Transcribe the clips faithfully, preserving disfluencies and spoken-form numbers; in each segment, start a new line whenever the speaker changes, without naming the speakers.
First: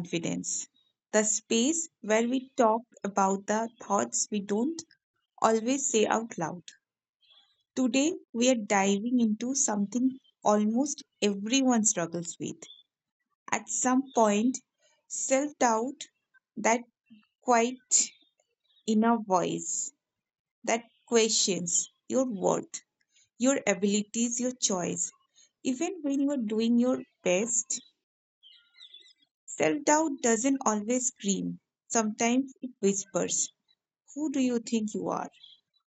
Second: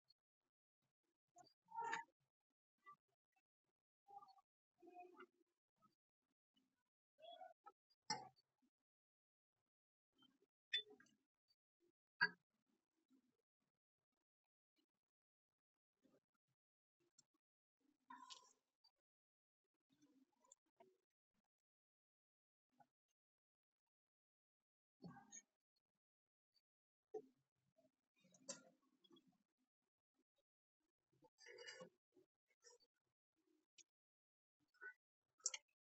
Confidence, the space where we talk about the thoughts we don't always say out loud. Today, we are diving into something almost everyone struggles with. At some point, self doubt, that quiet inner voice that questions your worth, your abilities, your choice. Even when you are doing your best, self doubt doesn't always scream, sometimes it whispers, who do you think you are?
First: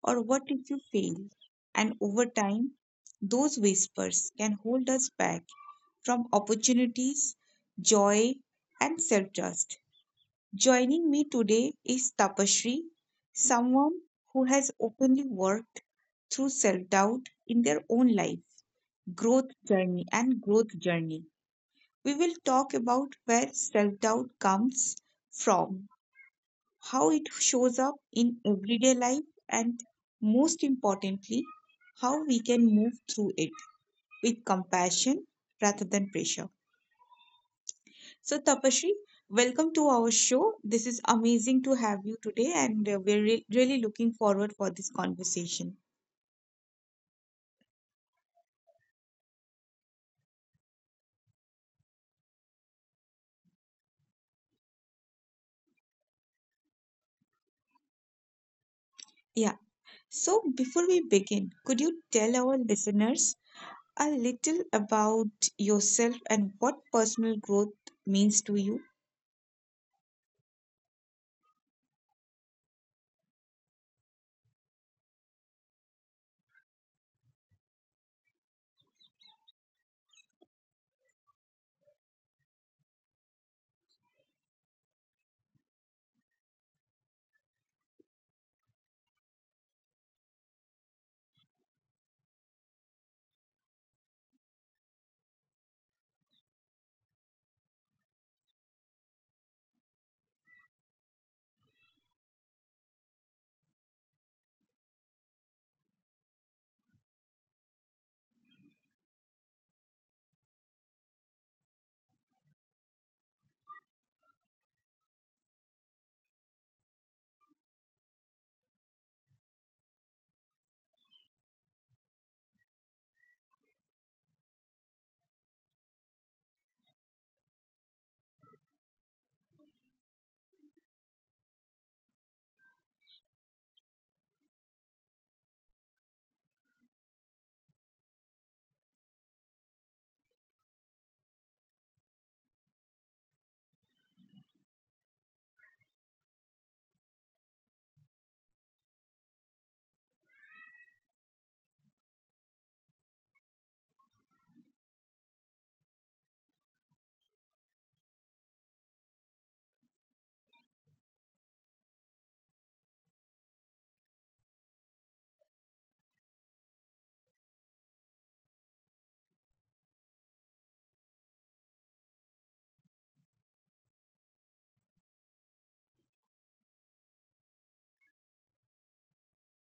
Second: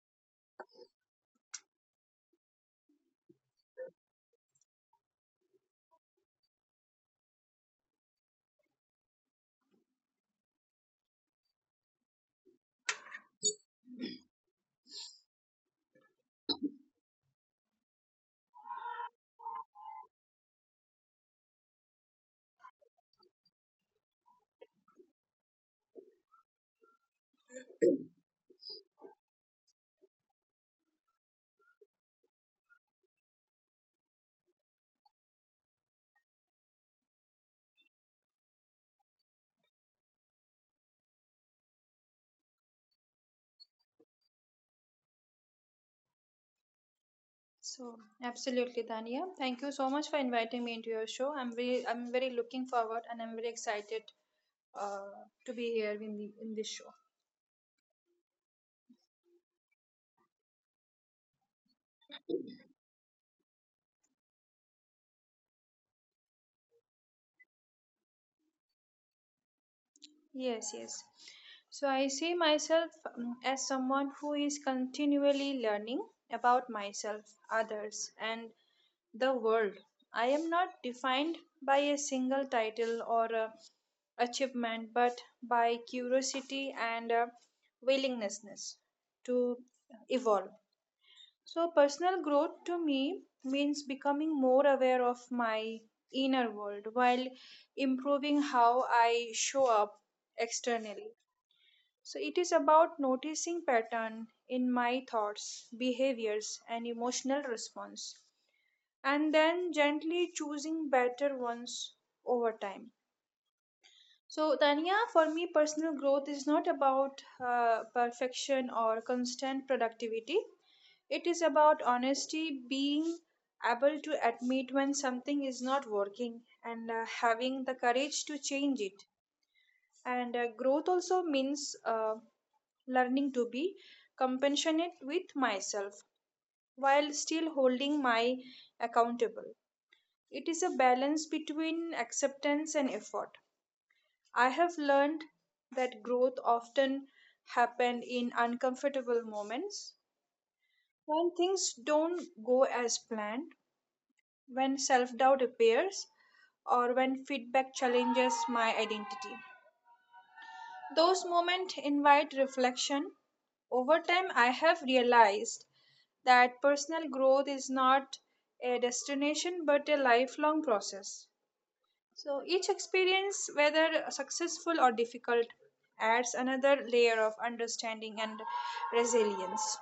Or what if you fail? And over time, those whispers can hold us back from opportunities, joy, and self trust. Joining me today is Tapashri, someone who has openly worked through self doubt in their own life, growth journey, and growth journey. We will talk about where self doubt comes from, how it shows up in everyday life, and most importantly, how we can move through it with compassion rather than pressure. So, Tapashri, welcome to our show. This is amazing to have you today, and uh, we're re- really looking forward for this conversation.
So absolutely, Dania. Thank you so much for inviting me into your show. I'm very, I'm very looking forward, and I'm very excited uh, to be here in the in this show.
Yeah. So, before we begin, could you tell our listeners a little about yourself and what personal growth means to you?
Yes, yes. So I see myself um, as someone who is continually learning about myself, others, and the world. I am not defined by a single title or a achievement, but by curiosity and uh, willingness to evolve. So, personal growth to me means becoming more aware of my inner world while improving how I show up externally. So, it is about noticing pattern in my thoughts, behaviors, and emotional response, and then gently choosing better ones over time. So, Tanya, for me, personal growth is not about uh, perfection or constant productivity. It is about honesty, being able to admit when something is not working, and uh, having the courage to change it. And uh, growth also means uh, learning to be compassionate with myself while still holding my accountable. It is a balance between acceptance and effort. I have learned that growth often happened in uncomfortable moments when things don't go as planned, when self doubt appears, or when feedback challenges my identity. Those moments invite reflection. Over time, I have realized that personal growth is not a destination but a lifelong process. So each experience, whether successful or difficult, adds another layer of understanding and resilience.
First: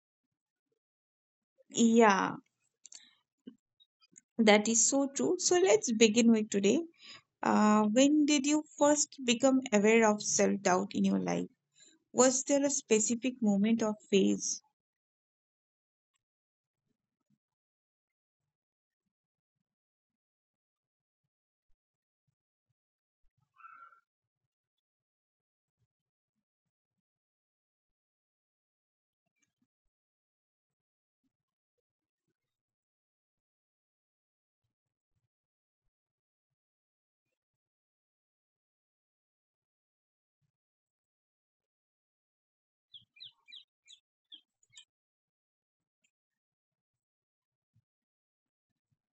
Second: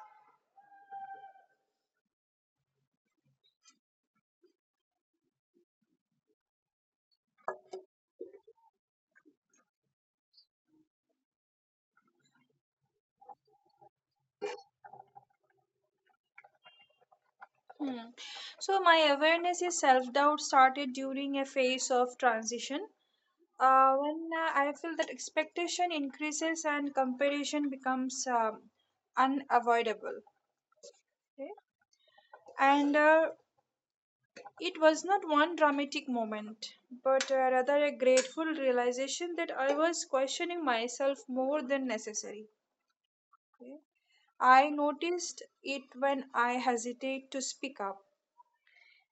Yeah, that is so true. So let's begin with today. Uh, when did you first become aware of self doubt in your life? Was there a specific moment or phase?
Hmm. So my awareness is self doubt started during a phase of transition Uh, when uh, I feel that expectation increases and comparison becomes um, unavoidable. Okay? And uh, it was not one dramatic moment, but uh, rather a grateful realization that I was questioning myself more than necessary. Okay? I noticed it when I hesitate to speak up,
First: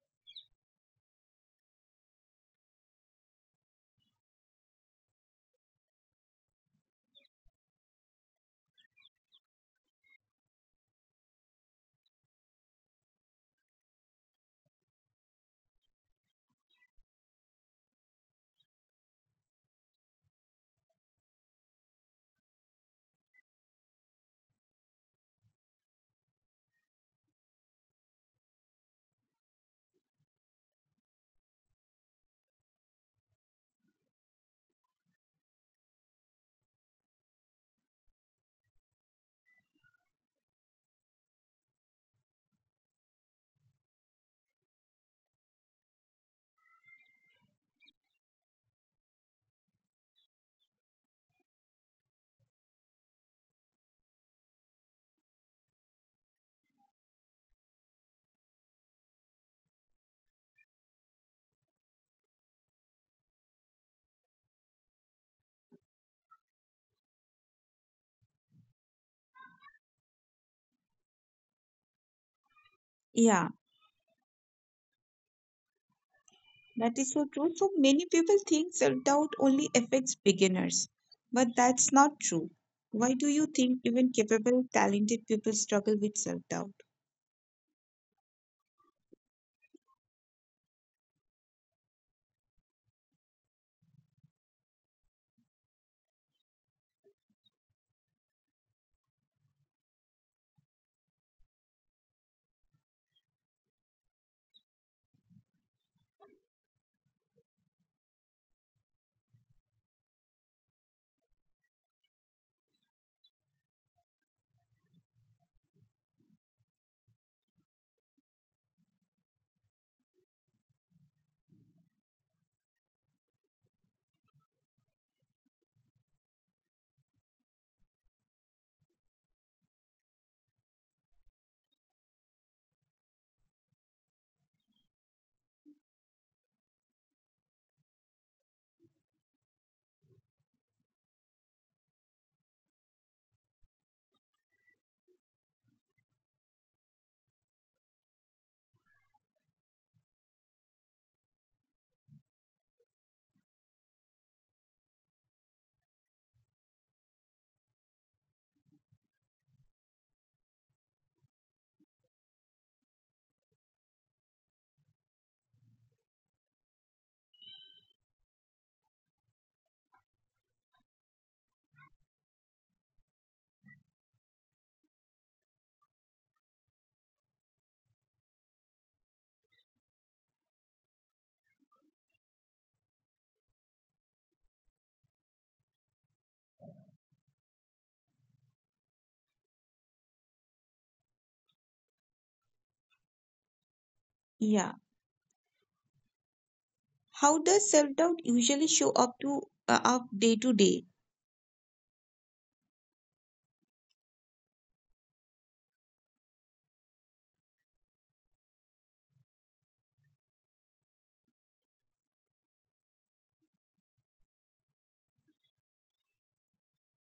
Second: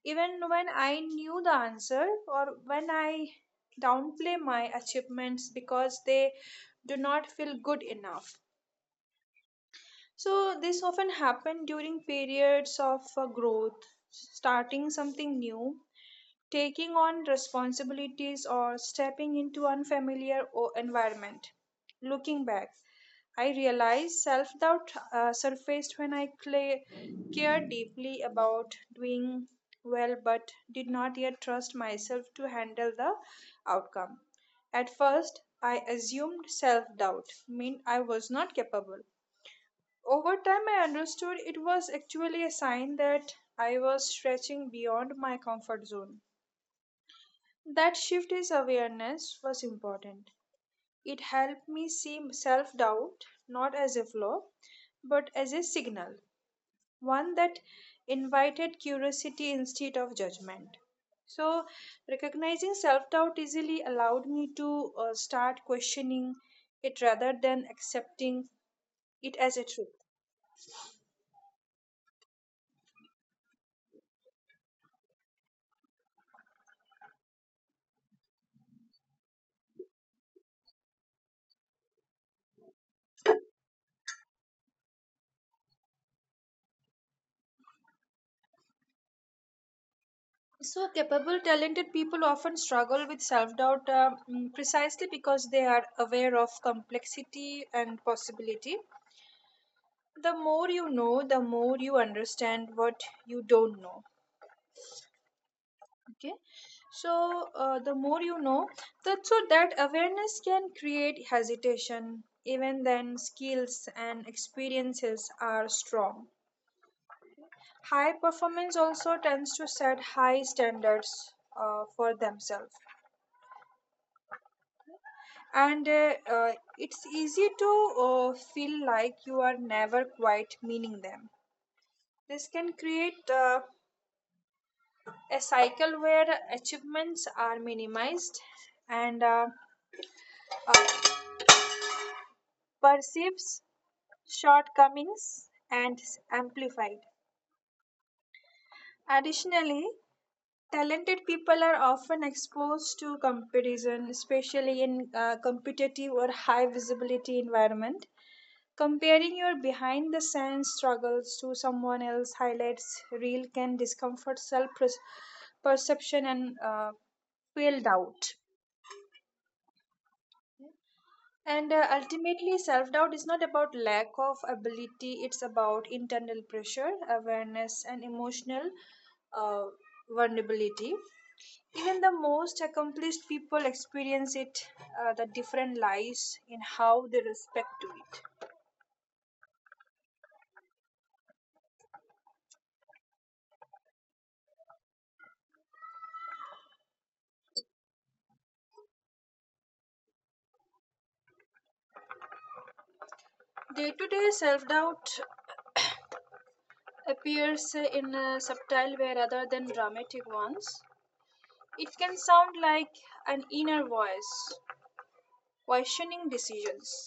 even when I knew the answer, or when I downplay my achievements because they do not feel good enough. So, this often happen during periods of uh, growth, starting something new, taking on responsibilities, or stepping into unfamiliar o- environment. Looking back, I realized self doubt uh, surfaced when I cla cared deeply about doing well but did not yet trust myself to handle the outcome. At first, I assumed self doubt meant I was not capable. Over time, I understood it was actually a sign that I was stretching beyond my comfort zone. That shift in awareness was important. It helped me see self doubt not as a flaw, but as a signal, one that invited curiosity instead of judgment. So, recognizing self doubt easily allowed me to uh, start questioning it rather than accepting it as a truth.
Yeah, that is so true. So many people think self doubt only affects beginners, but that's not true. Why do you think even capable, talented people struggle with self doubt?
So, capable, talented people often struggle with self doubt uh, mm, precisely because they are aware of complexity and possibility. The more you know, the more you understand what you don't know. Okay, so uh, the more you know, that so that awareness can create hesitation. Even then, skills and experiences are strong. High performance also tends to set high standards uh, for themselves, and uh, uh, it's easy to uh, feel like you are never quite meaning them. This can create uh, a cycle where achievements are minimized, and uh, uh, perceives shortcomings and amplified. Additionally, talented people are often exposed to comparison, especially in uh, competitive or high visibility environment. Comparing your behind the scenes struggles to someone else highlights real can discomfort self perception and uh, fuel doubt. And uh, ultimately, self doubt is not about lack of ability, it's about internal pressure, awareness, and emotional uh, vulnerability. Even the most accomplished people experience it, uh, the different lies in how they respect to it.
Yeah. How does self doubt usually show up to uh, up day to day?
Day to day self doubt appears in a subtle way rather than dramatic ones. It can sound like an inner voice questioning decisions,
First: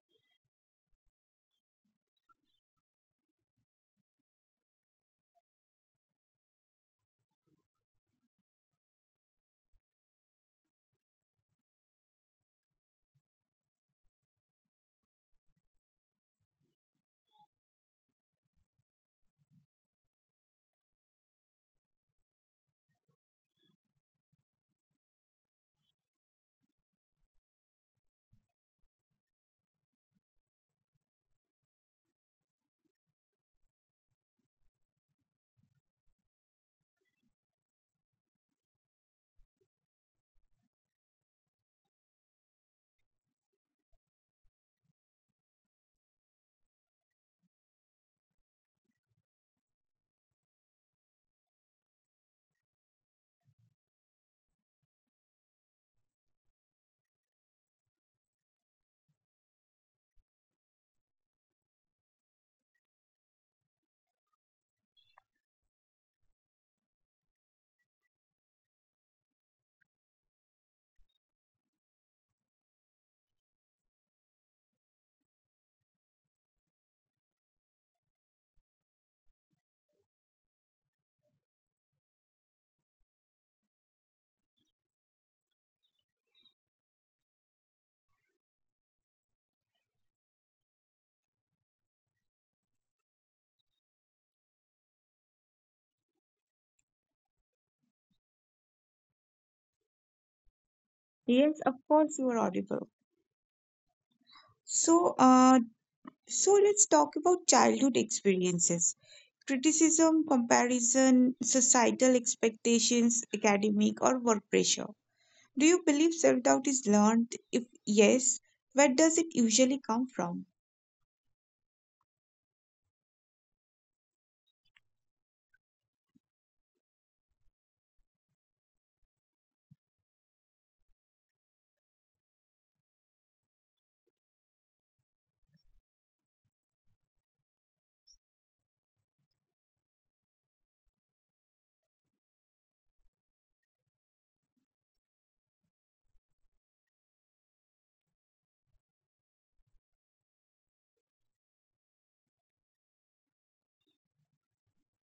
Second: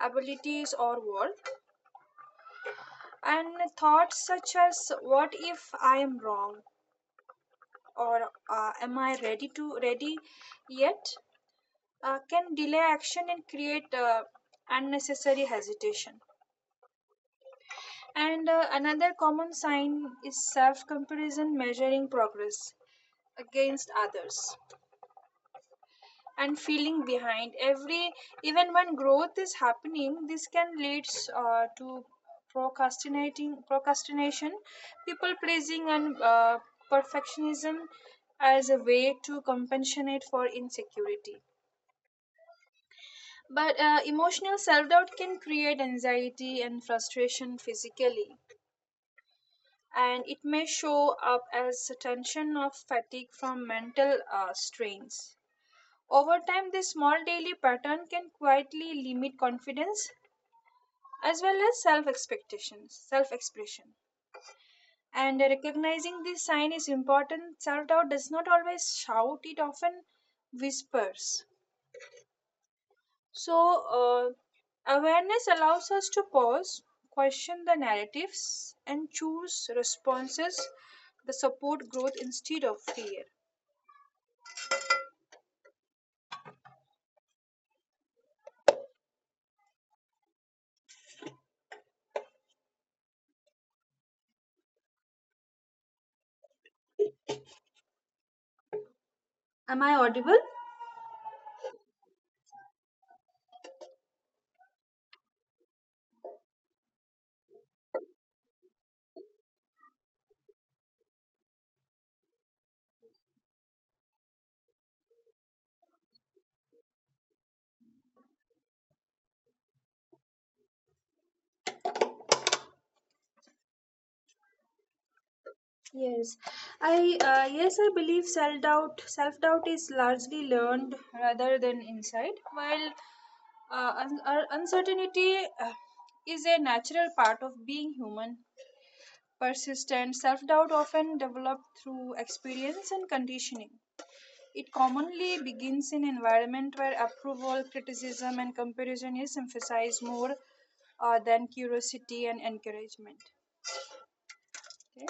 abilities, or worth, and thoughts such as "What if I am wrong?" or uh, "Am I ready to ready yet?" uh, can delay action and create uh, unnecessary hesitation. And uh, another common sign is self comparison measuring progress against others, and feeling behind every even when growth is happening. This can lead uh, to procrastinating procrastination, people pleasing, and uh, perfectionism as a way to compensate for insecurity. But uh, emotional self doubt can create anxiety and frustration physically, and it may show up as a tension of fatigue from mental uh, strains. Over time, this small daily pattern can quietly limit confidence as well as self expectations, self expression. And recognizing this sign is important. Self doubt does not always shout, it often whispers. So, uh, awareness allows us to pause, question the narratives, and choose responses that support growth instead of fear.
Yes, of course you are audible. So, uh, so let's talk about childhood experiences. Criticism, comparison, societal expectations, academic or work pressure. Do you believe self doubt is learned? If yes, where does it usually come from?
Yes, I uh, yes I believe self doubt self doubt is largely learned rather than insight, while uh, un- uh, uncertainty uh, is a natural part of being human. Persistent self doubt often developed through experience and conditioning. It commonly begins in environment where approval, criticism, and comparison is emphasized more uh, than curiosity and encouragement. Okay.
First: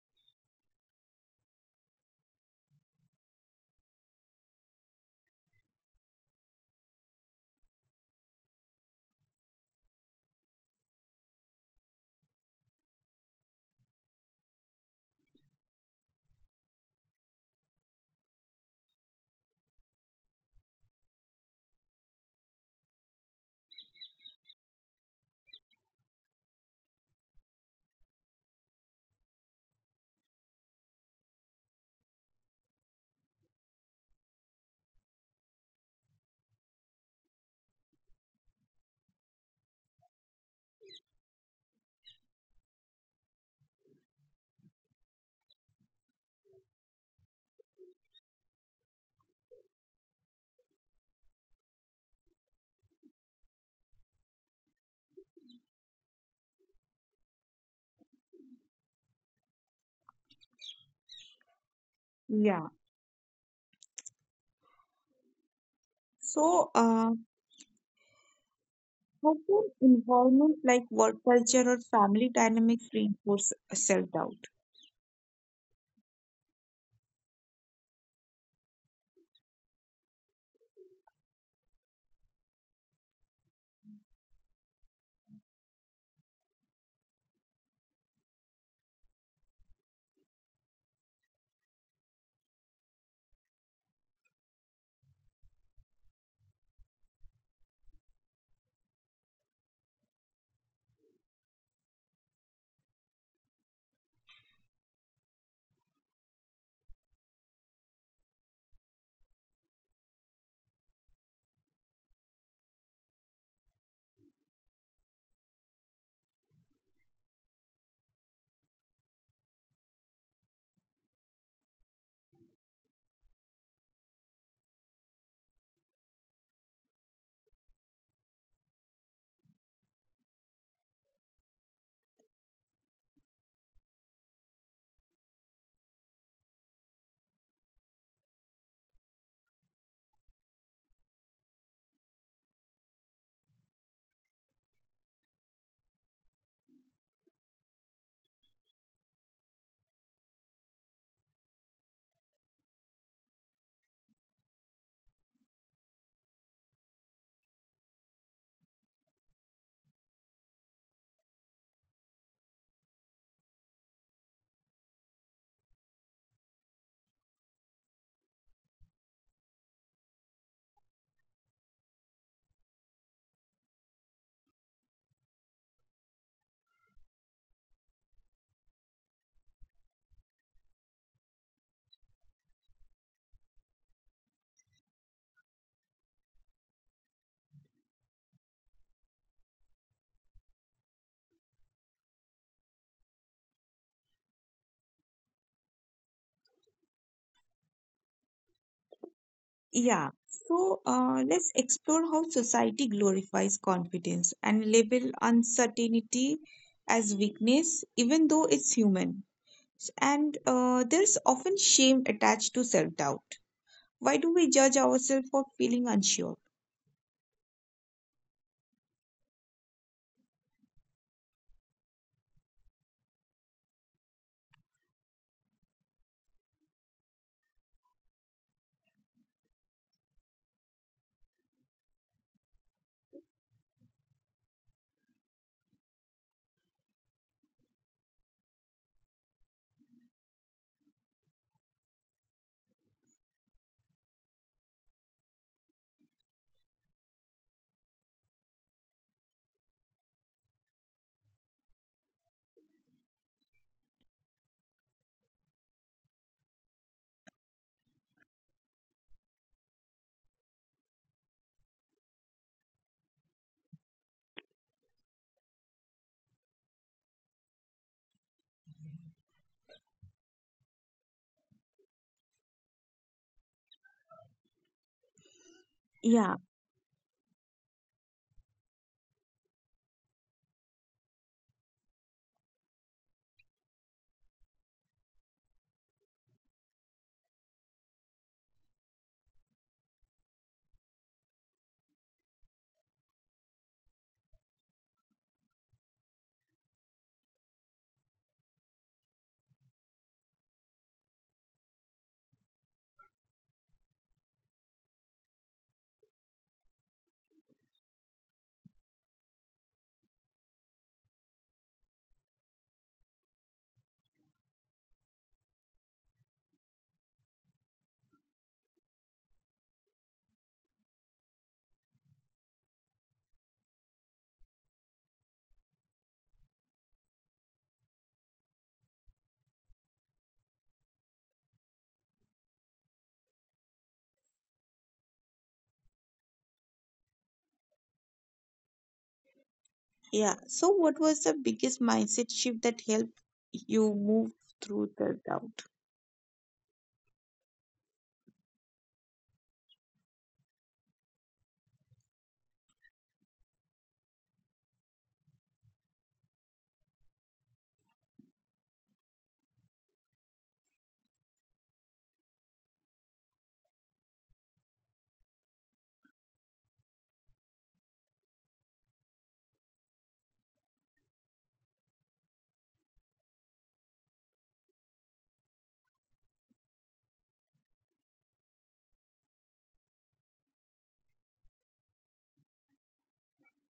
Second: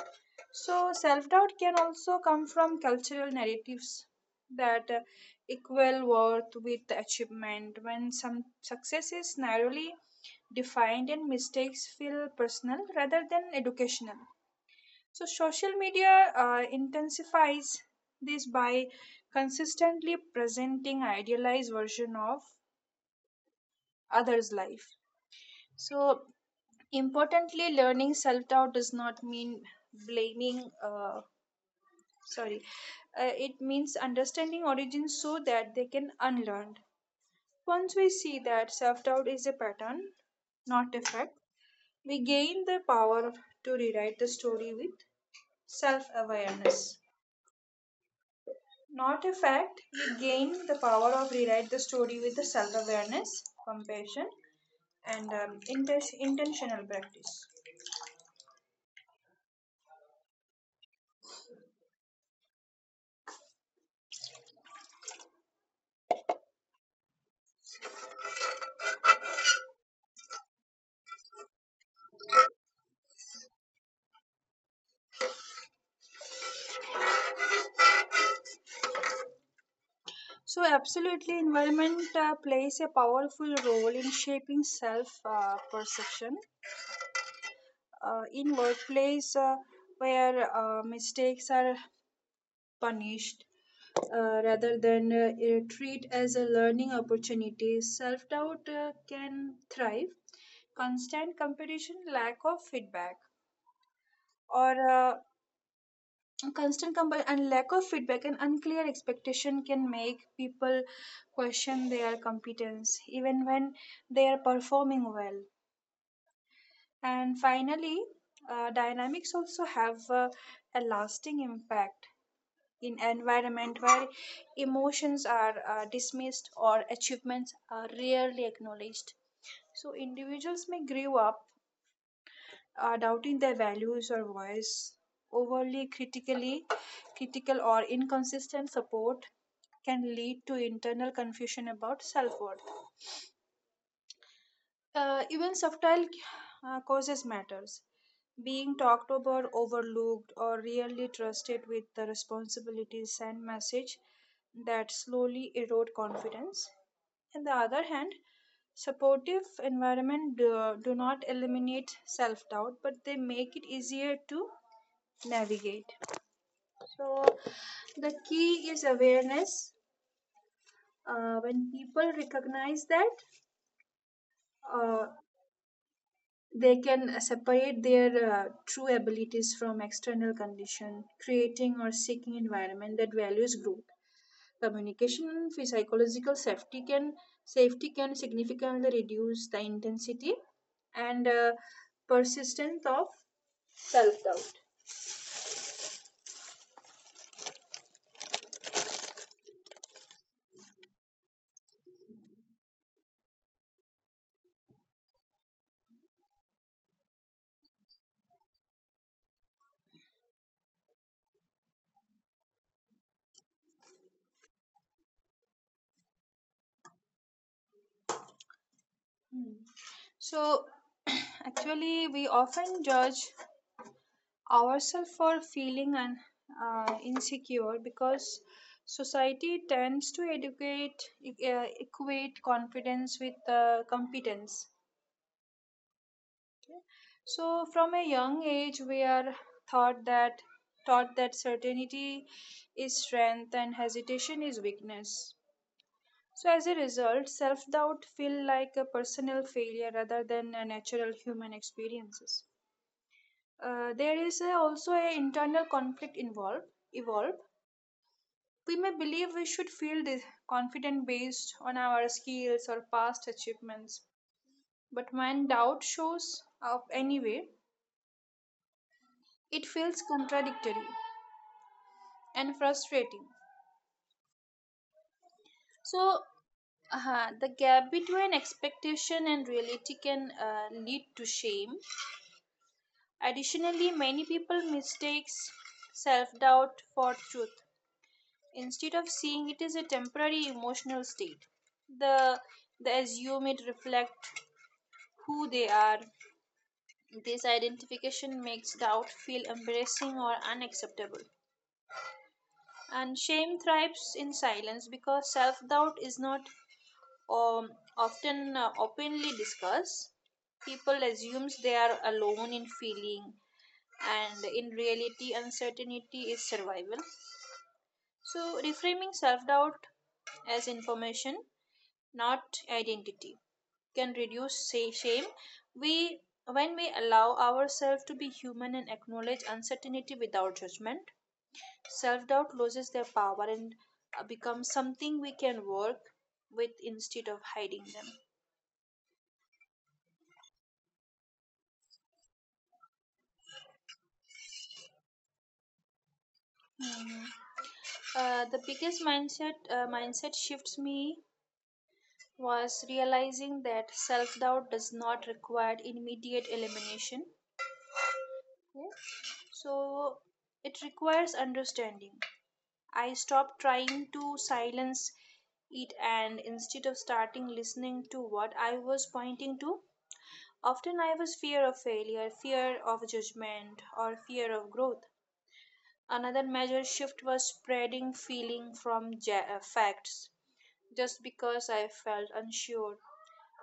So self doubt can also come from cultural narratives that uh, equal worth with achievement, when some success is narrowly defined and mistakes feel personal rather than educational. So social media uh, intensifies this by consistently presenting idealized version of others' life. So importantly, learning self doubt does not mean blaming uh, sorry uh, it means understanding origins so that they can unlearn. Once we see that self-doubt is a pattern, not effect, we gain the power to rewrite the story with self-awareness, not a fact. We gain the power of rewrite the story with the self-awareness, compassion, and um, inten- intentional practice.
Yeah. So, uh, How can environment like work culture or family dynamics reinforce self doubt?
So absolutely, environment uh, plays a powerful role in shaping self uh, perception. Uh, in workplace uh, where uh, mistakes are punished uh, rather than uh, eh, treat as a learning opportunity, self doubt uh, can thrive. Constant competition, lack of feedback, or uh, constant comp- and lack of feedback and unclear expectation can make people question their competence even when they are performing well. And finally, uh, dynamics also have uh, a lasting impact. In environment where emotions are uh, dismissed or achievements are rarely acknowledged, so individuals may grow up uh, doubting their values or voice. Overly critically critical or inconsistent support can lead to internal confusion about self-worth. Uh, even subtle uh, causes matters. Being talked about, overlooked, or rarely trusted with the responsibilities and message that slowly erode confidence. On the other hand, supportive environment do, do not eliminate self-doubt, but they make it easier to navigate. So the key is awareness. Uh, when people recognize that, uh, they can uh, separate their uh, true abilities from external condition. Creating or seeking environment that values growth, communication, and phy- psychological safety can safety can significantly reduce the intensity and uh, persistence of self doubt.
Yeah. So uh, let's explore how society glorifies confidence and label uncertainty as weakness, even though it's human. And uh, there's often shame attached to self doubt. Why do we judge ourselves for feeling unsure?
So actually we often judge ourselves for feeling un, uh, insecure because society tends to educate e, uh, equate confidence with uh, competence. So from a young age we are thought that taught that certainty is strength and hesitation is weakness. So as a result, self doubt feel like a personal failure rather than a natural human experiences. Uh, there is a, also an internal conflict involved evolved. We may believe we should feel dis- confident based on our skills or past achievements, but when doubt shows up anyway, it feels contradictory and frustrating. So,
Yeah.
uh the gap between expectation and reality can uh, lead to shame. Additionally, many people mistakes self-doubt for truth instead of seeing it as a temporary emotional state. The they assume it reflect who they are. This identification makes doubt feel embarrassing or unacceptable. And shame thrives in silence because self doubt is not um, often uh, openly discussed. People assumes they are alone in feeling, and in reality, uncertainty is survival. So, reframing self doubt as information, not identity, can reduce say shame. We When we allow ourselves to be human and acknowledge uncertainty without judgment, self-doubt loses their power and uh, becomes something we can work with instead of hiding them.
Yeah. So, what was the biggest mindset shift that helped you move through the doubt?
Hmm. Uh, the biggest mindset uh, mindset shifts me was realizing that self-doubt does not require immediate elimination. Okay. So it requires understanding. I stopped trying to silence it, and instead of starting listening to what I was pointing to, often I was fear of failure, fear of judgment, or fear of growth. Another major shift was spreading feeling from ja- uh, facts. Just because I felt unsure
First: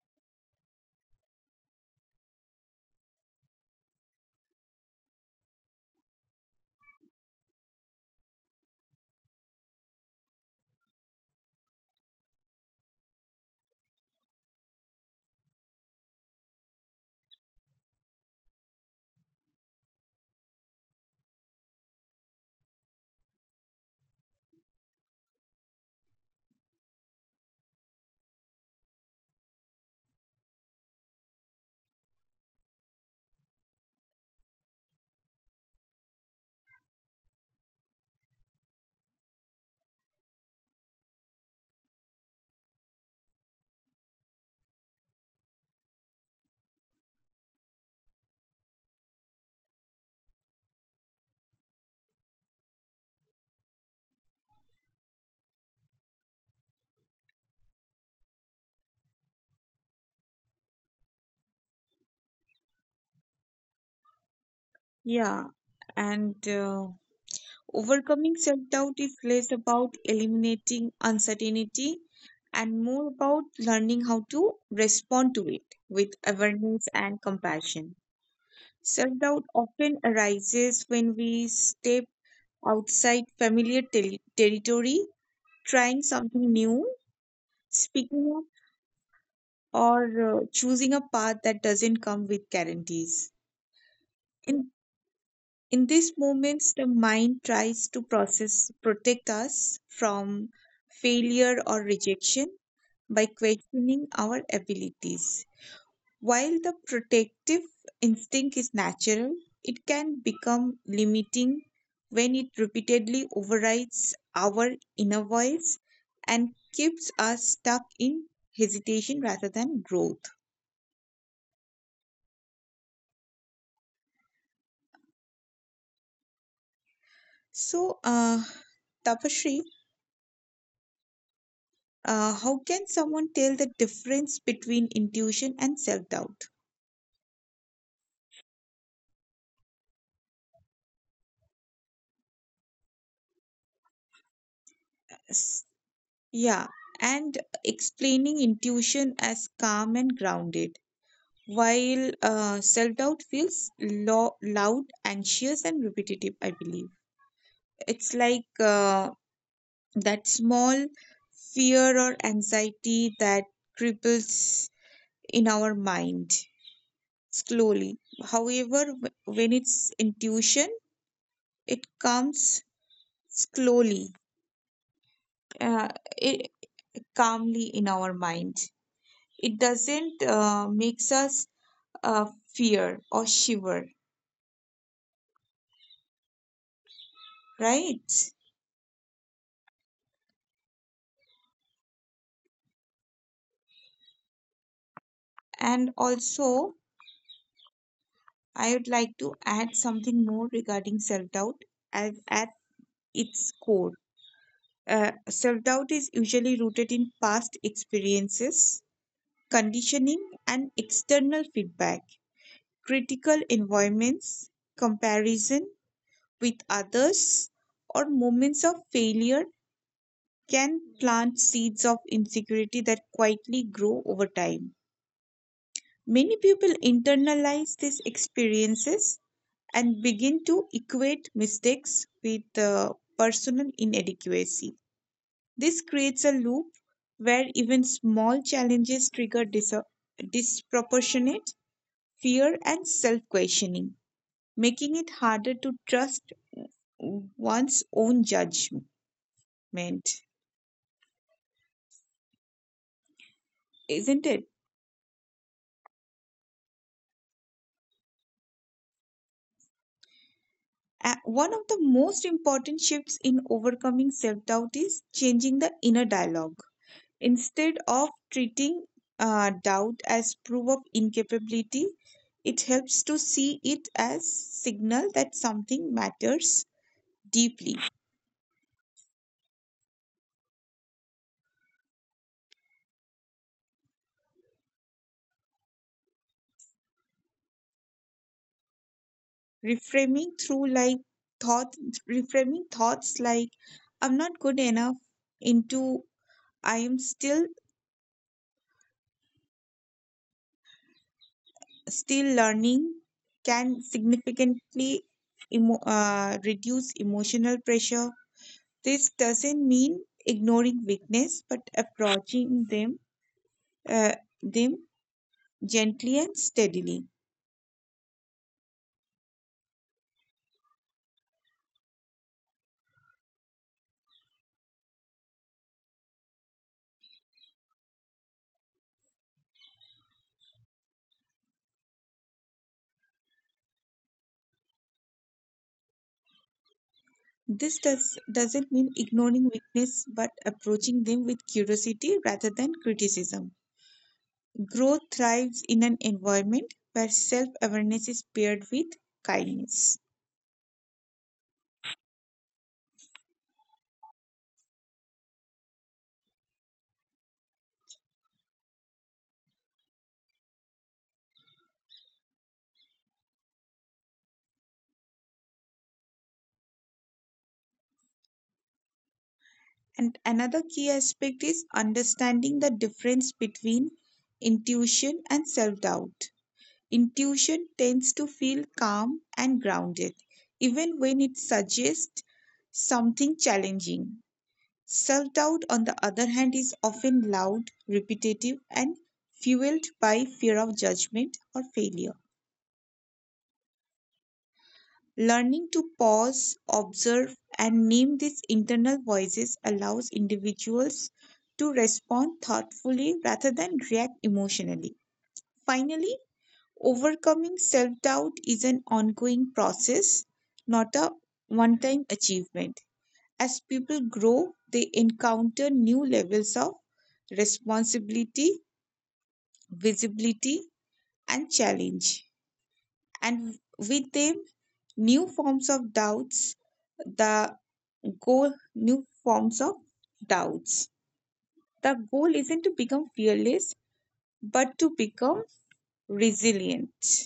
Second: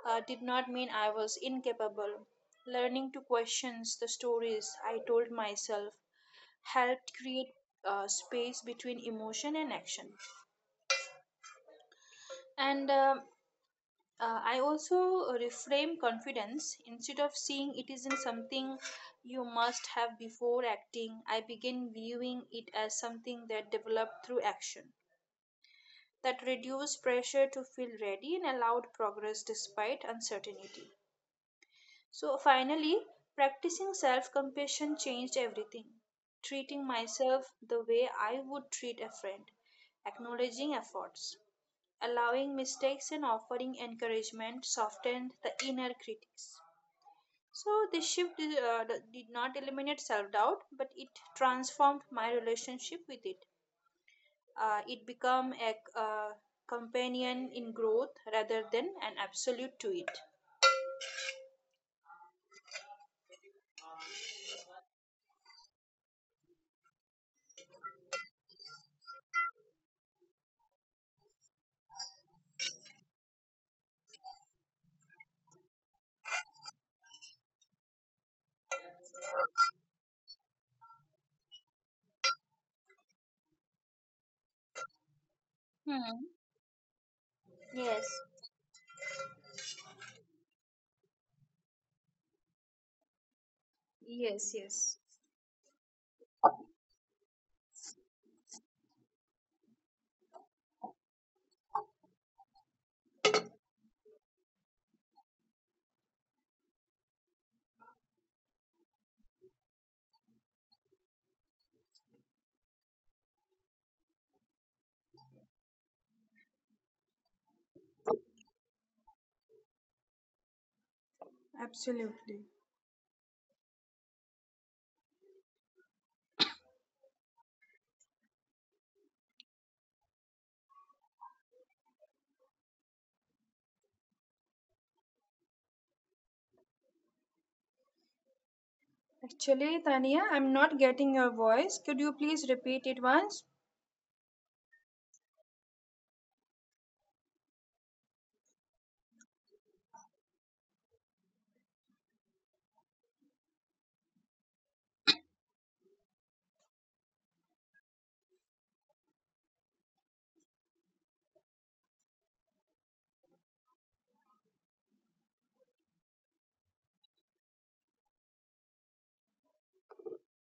uh, did not mean I was incapable. Learning to question the stories I told myself helped create uh, space between emotion and action. And um Uh, I also uh, reframe confidence. Instead of seeing it isn't something you must have before acting, I begin viewing it as something that developed through action, that reduced pressure to feel ready and allowed progress despite uncertainty. So, finally, practicing self compassion changed everything. Treating myself the way I would treat a friend, acknowledging efforts, allowing mistakes, and offering encouragement softened the inner critics. So, this shift uh, did not eliminate self doubt, but it transformed my relationship with it. Uh, it became a uh, companion in growth rather than an absolute to it.
Yeah. And uh, overcoming self doubt is less about eliminating uncertainty and more about learning how to respond to it with awareness and compassion. Self doubt often arises when we step outside familiar ter- territory, trying
Hmm.
something new,
Yes,
speaking or uh, choosing a path that doesn't come with guarantees.
yes,
In
yes,
in these moments, the mind tries to process protect us from failure or rejection by questioning our abilities. While the protective instinct is natural, it can become limiting when it repeatedly overrides our inner voice and keeps us stuck in hesitation rather than growth.
absolutely.
So, uh, Tapashri, uh, how can someone tell the difference between intuition and self doubt?
Actually, Tania, I'm not getting your voice. Could you please repeat it once?
S- Yeah, and explaining intuition as calm and grounded, while uh, self doubt feels lo- loud, anxious, and repetitive, I believe. It's like uh, that small fear or anxiety that cripples in our mind slowly. However, wh- when it's intuition, it comes slowly, uh, it, calmly in our mind. It doesn't uh, makes us uh, fear or shiver, right? And also, I would like to add something more regarding self doubt as at its core. Uh, self doubt is usually rooted in past experiences, conditioning, and external feedback, critical environments, comparison, with others or moments of failure can plant seeds of insecurity that quietly grow over time. Many people internalize these experiences and begin to equate mistakes with uh, personal inadequacy. This creates a loop where even small challenges trigger dis- disproportionate fear and self questioning, making it harder to trust one's own judgment. Isn't it? A- One of the most important shifts in overcoming self doubt is changing the inner dialogue. Instead of treating uh, doubt as proof of incapability, it helps to see it as signal that something matters deeply. Reframing through like thought, reframing thoughts like "I'm not good enough" into "I am still still learning" can significantly emo- uh, reduce emotional pressure. This doesn't mean ignoring weakness, but approaching them uh, them gently and steadily. This does doesn't mean ignoring weakness, but approaching them with curiosity rather than criticism. Growth thrives in an environment where self awareness is paired with kindness. And another key aspect is understanding the difference between intuition and self doubt. Intuition tends to feel calm and grounded, even when it suggests something challenging. Self doubt, on the other hand, is often loud, repetitive, and fueled by fear of judgment or failure. Learning to pause, observe, and name these internal voices allows individuals to respond thoughtfully rather than react emotionally. Finally, overcoming self doubt is an ongoing process, not a one time achievement. As people grow, they encounter new levels of responsibility, visibility, and challenge. And with them, new forms of doubts the goal new forms of doubts. The goal isn't to become fearless, but to become resilient.